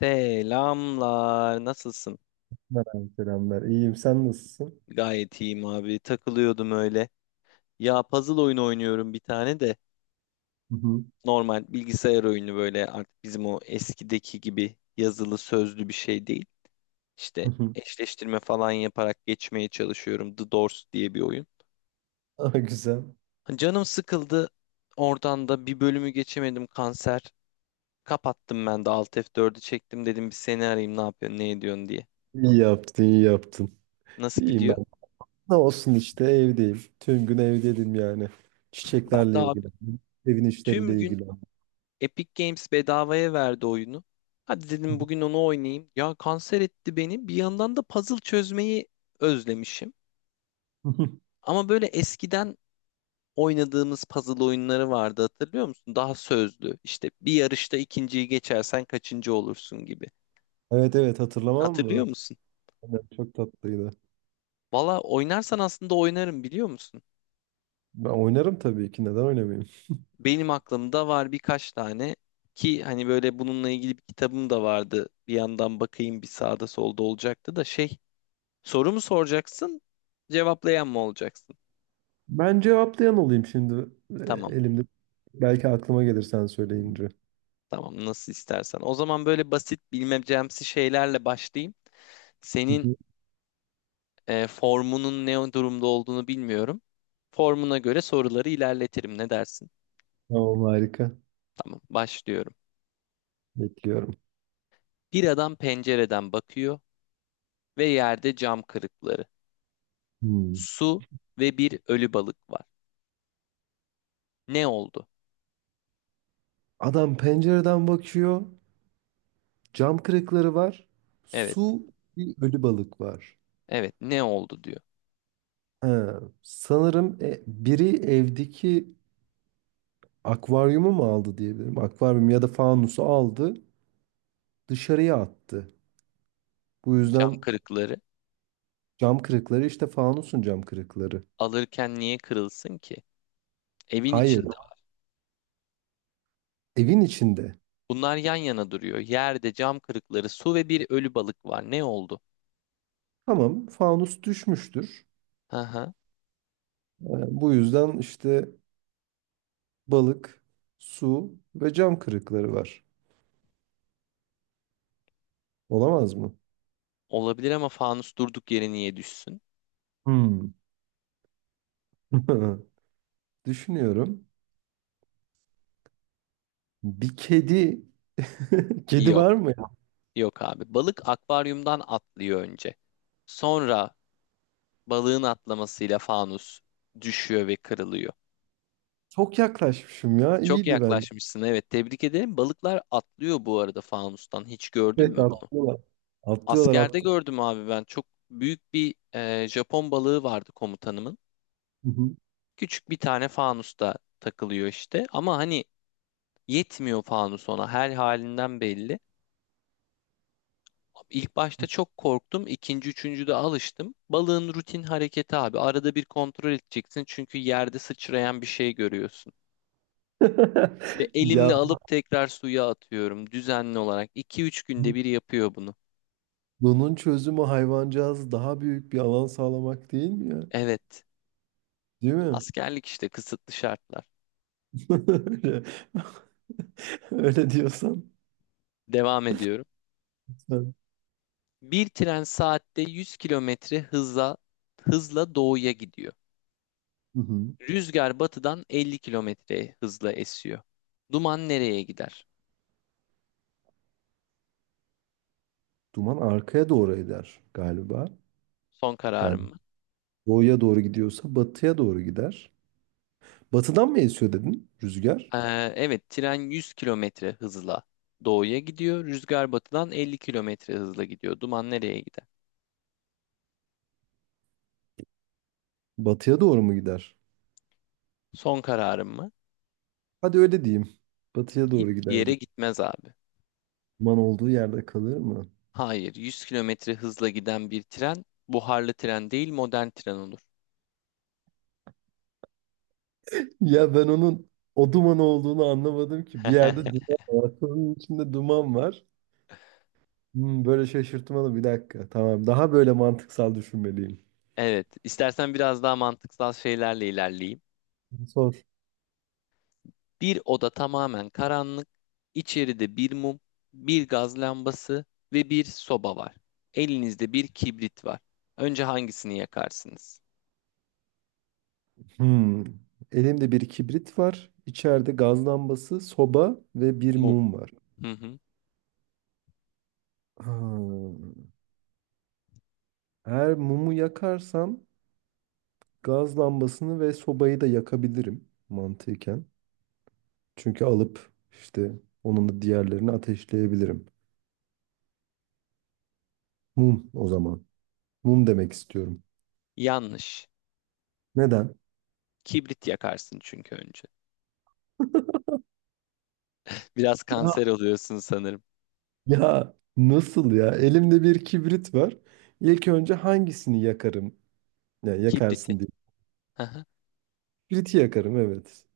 Selamlar. Nasılsın? Merhaba, selamlar. İyiyim, sen nasılsın? Gayet iyiyim abi. Takılıyordum öyle. Ya puzzle oyunu oynuyorum bir tane de. Hı hı. Normal bilgisayar oyunu böyle artık bizim o eskideki gibi yazılı sözlü bir şey değil. İşte Hı hı. eşleştirme falan yaparak geçmeye çalışıyorum. The Doors diye bir oyun. Aa, güzel. Canım sıkıldı. Oradan da bir bölümü geçemedim kanser. Kapattım ben de Alt F4'ü çektim dedim bir seni arayayım ne yapıyorsun ne ediyorsun diye. İyi yaptın, iyi yaptın. Nasıl İyiyim ben. gidiyor? Ne olsun işte evdeyim. Tüm gün evdeydim yani. Ben de Çiçeklerle abi ilgilendim. Evin tüm işleriyle gün ilgilendim. Epic Games bedavaya verdi oyunu. Hadi Hı dedim bugün onu oynayayım. Ya kanser etti beni. Bir yandan da puzzle çözmeyi özlemişim. hı. Ama böyle eskiden oynadığımız puzzle oyunları vardı hatırlıyor musun? Daha sözlü. İşte bir yarışta ikinciyi geçersen kaçıncı olursun gibi. Evet evet hatırlamam Hatırlıyor mı? musun? Aynen, çok tatlıydı. Valla oynarsan aslında oynarım biliyor musun? Ben oynarım tabii ki. Neden oynamayayım? Benim aklımda var birkaç tane ki hani böyle bununla ilgili bir kitabım da vardı. Bir yandan bakayım bir sağda solda olacaktı da şey. Soru mu soracaksın, cevaplayan mı olacaksın? Ben cevaplayan olayım şimdi e, Tamam, elimde. Belki aklıma gelir sen söyleyince. tamam. Nasıl istersen. O zaman böyle basit bilmecemsi şeylerle başlayayım. Hı Senin hı. Formunun ne durumda olduğunu bilmiyorum. Formuna göre soruları ilerletirim. Ne dersin? Tamam harika. Tamam, başlıyorum. Bekliyorum. Bir adam pencereden bakıyor ve yerde cam kırıkları, Hmm. su ve bir ölü balık var. Ne oldu? Adam pencereden bakıyor. Cam kırıkları var. Evet, Su bir ölü balık var. evet. Ne oldu diyor. Ha, sanırım biri evdeki akvaryumu mu aldı diyebilirim. Akvaryum ya da fanusu aldı, dışarıya attı. Bu Cam yüzden kırıkları cam kırıkları işte fanusun cam kırıkları. alırken niye kırılsın ki? Evin Hayır, içinde. evin içinde. Bunlar yan yana duruyor. Yerde cam kırıkları, su ve bir ölü balık var. Ne oldu? Tamam, fanus düşmüştür. Hı hı. E, bu yüzden işte balık, su ve cam kırıkları var. Olamaz mı? Olabilir ama fanus durduk yere niye düşsün? Hmm. Düşünüyorum. Bir kedi Kedi Yok. var mı ya? Yok abi. Balık akvaryumdan atlıyor önce. Sonra balığın atlamasıyla fanus düşüyor ve kırılıyor. Çok yaklaşmışım ya. Çok İyiydi bence. yaklaşmışsın. Evet, tebrik ederim. Balıklar atlıyor bu arada fanustan. Hiç gördün mü Evet bunu? atlıyorlar. Atlıyorlar Askerde atlıyorlar. gördüm abi ben. Çok büyük bir Japon balığı vardı komutanımın. Hı hı. Küçük bir tane fanusta takılıyor işte. Ama hani yetmiyor fanus ona. Her halinden belli. İlk başta çok korktum. İkinci, üçüncüde alıştım. Balığın rutin hareketi abi. Arada bir kontrol edeceksin. Çünkü yerde sıçrayan bir şey görüyorsun. Ve Ya elimle alıp tekrar suya atıyorum. Düzenli olarak. 2 üç günde bir yapıyor bunu. bunun çözümü hayvancağız daha büyük bir alan sağlamak değil mi ya? Evet. Değil mi? Askerlik işte kısıtlı şartlar. Öyle, öyle diyorsan. Devam ediyorum. Sen. Bir tren saatte 100 kilometre hızla doğuya gidiyor. Hı hı. Rüzgar batıdan 50 kilometre hızla esiyor. Duman nereye gider? Duman arkaya doğru eder galiba. Son Yani kararım mı? doğuya doğru gidiyorsa batıya doğru gider. Batıdan mı esiyor dedin rüzgar? Evet, tren 100 kilometre hızla doğuya gidiyor. Rüzgar batıdan 50 kilometre hızla gidiyor. Duman nereye gider? Batıya doğru mu gider? Son kararım mı? Hadi öyle diyeyim. Batıya doğru Hiçbir gider. yere gitmez abi. Duman olduğu yerde kalır mı? Hayır, 100 kilometre hızla giden bir tren buharlı tren değil modern tren olur. Ya ben onun o duman olduğunu anlamadım ki. Bir yerde duman var. Sorunun içinde duman var. Hmm, böyle şaşırtmalı bir dakika. Tamam. Daha böyle mantıksal düşünmeliyim. Evet, istersen biraz daha mantıksal şeylerle ilerleyeyim. Sor. Bir oda tamamen karanlık, içeride bir mum, bir gaz lambası ve bir soba var. Elinizde bir kibrit var. Önce hangisini yakarsınız? Hmm. Elimde bir kibrit var. İçeride gaz lambası, soba ve bir Mum. mum var. Hı hı. Ha. Eğer mumu yakarsam gaz lambasını ve sobayı da yakabilirim mantıken. Çünkü alıp işte onun da diğerlerini ateşleyebilirim. Mum o zaman. Mum demek istiyorum. Yanlış. Neden? Kibrit yakarsın çünkü önce. Biraz Ya, kanser oluyorsun sanırım. ya nasıl ya? Elimde bir kibrit var. İlk önce hangisini yakarım? Ya Kibriti. yakarsın diye. Hı hı. Kibriti yakarım evet.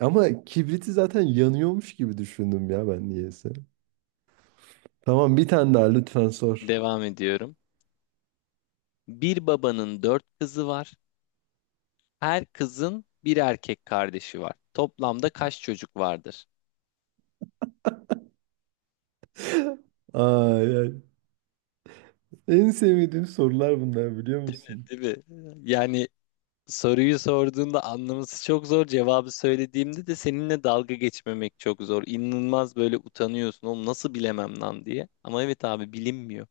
Ama kibriti zaten yanıyormuş gibi düşündüm ya ben niyeyse. Tamam bir tane daha lütfen sor. Devam ediyorum. Bir babanın dört kızı var. Her kızın bir erkek kardeşi var. Toplamda kaç çocuk vardır? Ay, ay. En sevmediğim sorular bunlar biliyor musun? Değil mi? Yani soruyu sorduğunda anlaması çok zor. Cevabı söylediğimde de seninle dalga geçmemek çok zor. İnanılmaz böyle utanıyorsun. Oğlum nasıl bilemem lan diye. Ama evet abi bilinmiyor.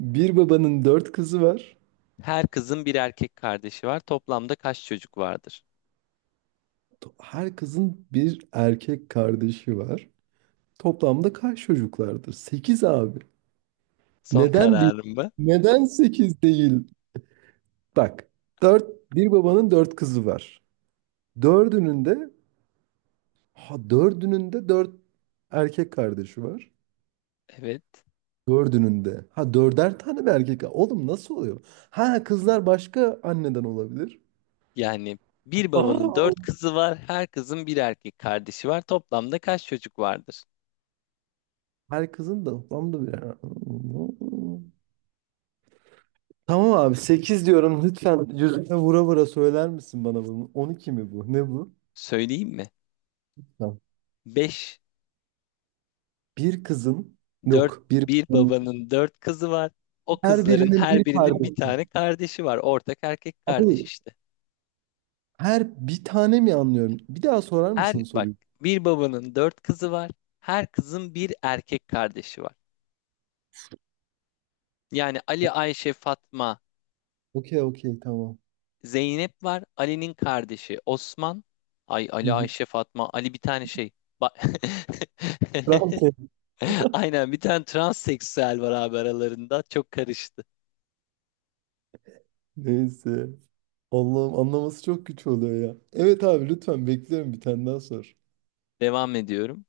Bir babanın dört kızı var. Her kızın bir erkek kardeşi var. Toplamda kaç çocuk vardır? Her kızın bir erkek kardeşi var. Toplamda kaç çocuklardır? Sekiz abi. Son Neden değil? kararım bu. Neden 8 değil? Bak, bir babanın 4 kızı var. Dördünün de ha dördünün de dört erkek kardeşi var. Evet. Dördünün de. Ha dörder tane mi erkek? Oğlum nasıl oluyor? Ha kızlar başka anneden olabilir. Yani bir babanın dört Aa, kızı var. Her kızın bir erkek kardeşi var. Toplamda kaç çocuk vardır? her kızın da toplamda bir. Tamam abi 8 diyorum lütfen yüzüme vura vura söyler misin bana bunu? 12 mi bu? Ne bu? Söyleyeyim mi? Tamam. Beş. Bir kızın Dört, yok bir. bir babanın dört kızı var. O Her kızların birinin her bir birinin bir kardeşi. tane kardeşi var. Ortak erkek kardeş Abi işte. her bir tane mi anlıyorum? Bir daha sorar Her mısın bak soruyu? bir babanın dört kızı var. Her kızın bir erkek kardeşi var. Yani Ali, O- Ayşe, Fatma, Okey okey tamam. Zeynep var. Ali'nin kardeşi Osman. Ay Hı Ali, hı. Ayşe, Fatma. Ali bir tane şey. Ba- Tamam, Aynen bir tane transseksüel var abi aralarında. Çok karıştı. Neyse. Allah'ım anlaması çok güç oluyor ya. Evet abi lütfen bekliyorum bir tane daha sor. Devam ediyorum.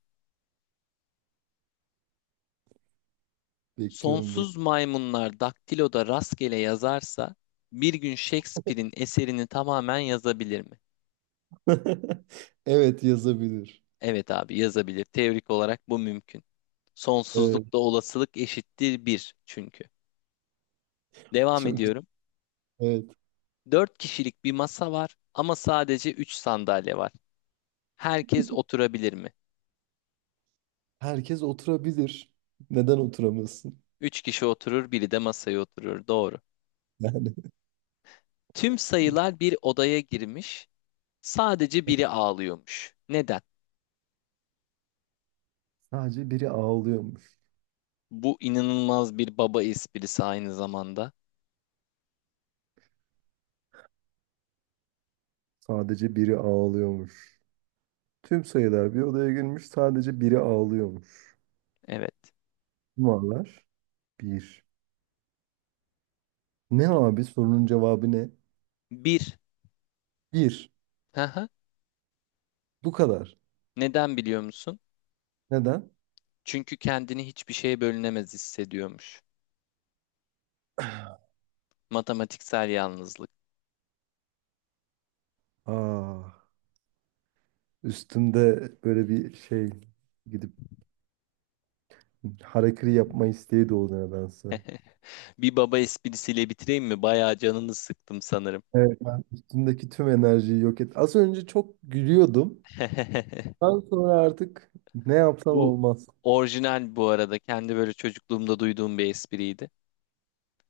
Bekliyorum. Sonsuz maymunlar daktiloda rastgele yazarsa bir gün Shakespeare'in eserini tamamen yazabilir mi? Evet yazabilir. Evet abi yazabilir. Teorik olarak bu mümkün. Evet Sonsuzlukta olasılık eşittir bir çünkü. Devam çok güzel. ediyorum. Evet. Dört kişilik bir masa var ama sadece 3 sandalye var. Herkes oturabilir mi? Herkes oturabilir. Neden oturamasın? Üç kişi oturur, biri de masaya oturur. Doğru. Yani. Tüm sayılar bir odaya girmiş. Sadece biri ağlıyormuş. Neden? Sadece biri ağlıyormuş. Bu inanılmaz bir baba esprisi aynı zamanda. Sadece biri ağlıyormuş. Tüm sayılar bir odaya girmiş. Sadece biri ağlıyormuş. Evet. Numaralar bir. Ne abi sorunun cevabı ne? Bir. Bir. Haha. Bu kadar. Neden biliyor musun? Neden? Çünkü kendini hiçbir şeye bölünemez hissediyormuş. Matematiksel yalnızlık. Aa, üstümde böyle bir şey gidip harakiri yapma isteği doğdu nedense. Bir baba esprisiyle bitireyim mi? Bayağı canını sıktım sanırım. Evet. Ben üstümdeki tüm enerjiyi yok et. Az önce çok gülüyordum. Daha sonra artık ne yapsam Bu olmaz. orijinal bu arada. Kendi böyle çocukluğumda duyduğum bir espriydi.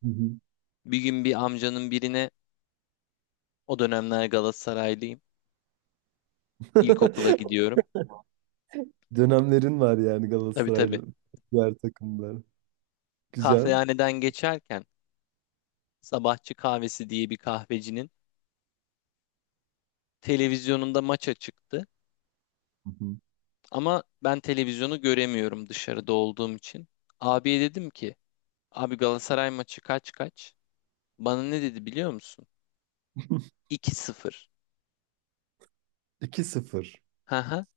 Hı hı. Bir gün bir amcanın birine o dönemler Galatasaraylıyım. İlkokula gidiyorum. Dönemlerin var yani Tabii tabii. Galatasaraylı diğer takımlar. Güzel. Kahvehaneden geçerken sabahçı kahvesi diye bir kahvecinin televizyonunda maça çıktı. Hı Ama ben televizyonu göremiyorum dışarıda olduğum için. Abiye dedim ki abi Galatasaray maçı kaç kaç? Bana ne dedi biliyor musun? hı. 2 sıfır. 2 sıfır. Hı hı.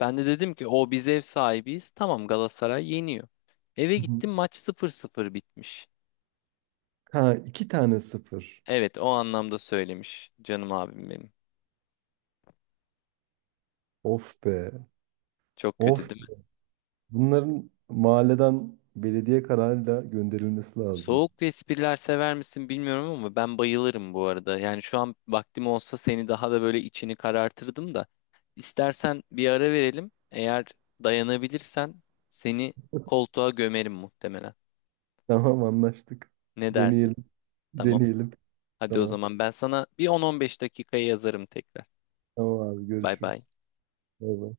Ben de dedim ki o biz ev sahibiyiz. Tamam Galatasaray yeniyor. Eve Hı hı. gittim maç sıfır sıfır bitmiş. Ha iki tane sıfır. Evet o anlamda söylemiş canım abim benim. Of be. Çok kötü Of. değil mi? Bunların mahalleden belediye kararıyla gönderilmesi lazım. Soğuk espriler sever misin bilmiyorum ama ben bayılırım bu arada. Yani şu an vaktim olsa seni daha da böyle içini karartırdım da. İstersen bir ara verelim. Eğer dayanabilirsen seni koltuğa gömerim muhtemelen. Tamam anlaştık. Ne dersin? Deneyelim. Tamam. Deneyelim. Hadi o Tamam. zaman ben sana bir 10-15 dakikaya yazarım tekrar. Tamam abi Bay bay. görüşürüz. Bay bay.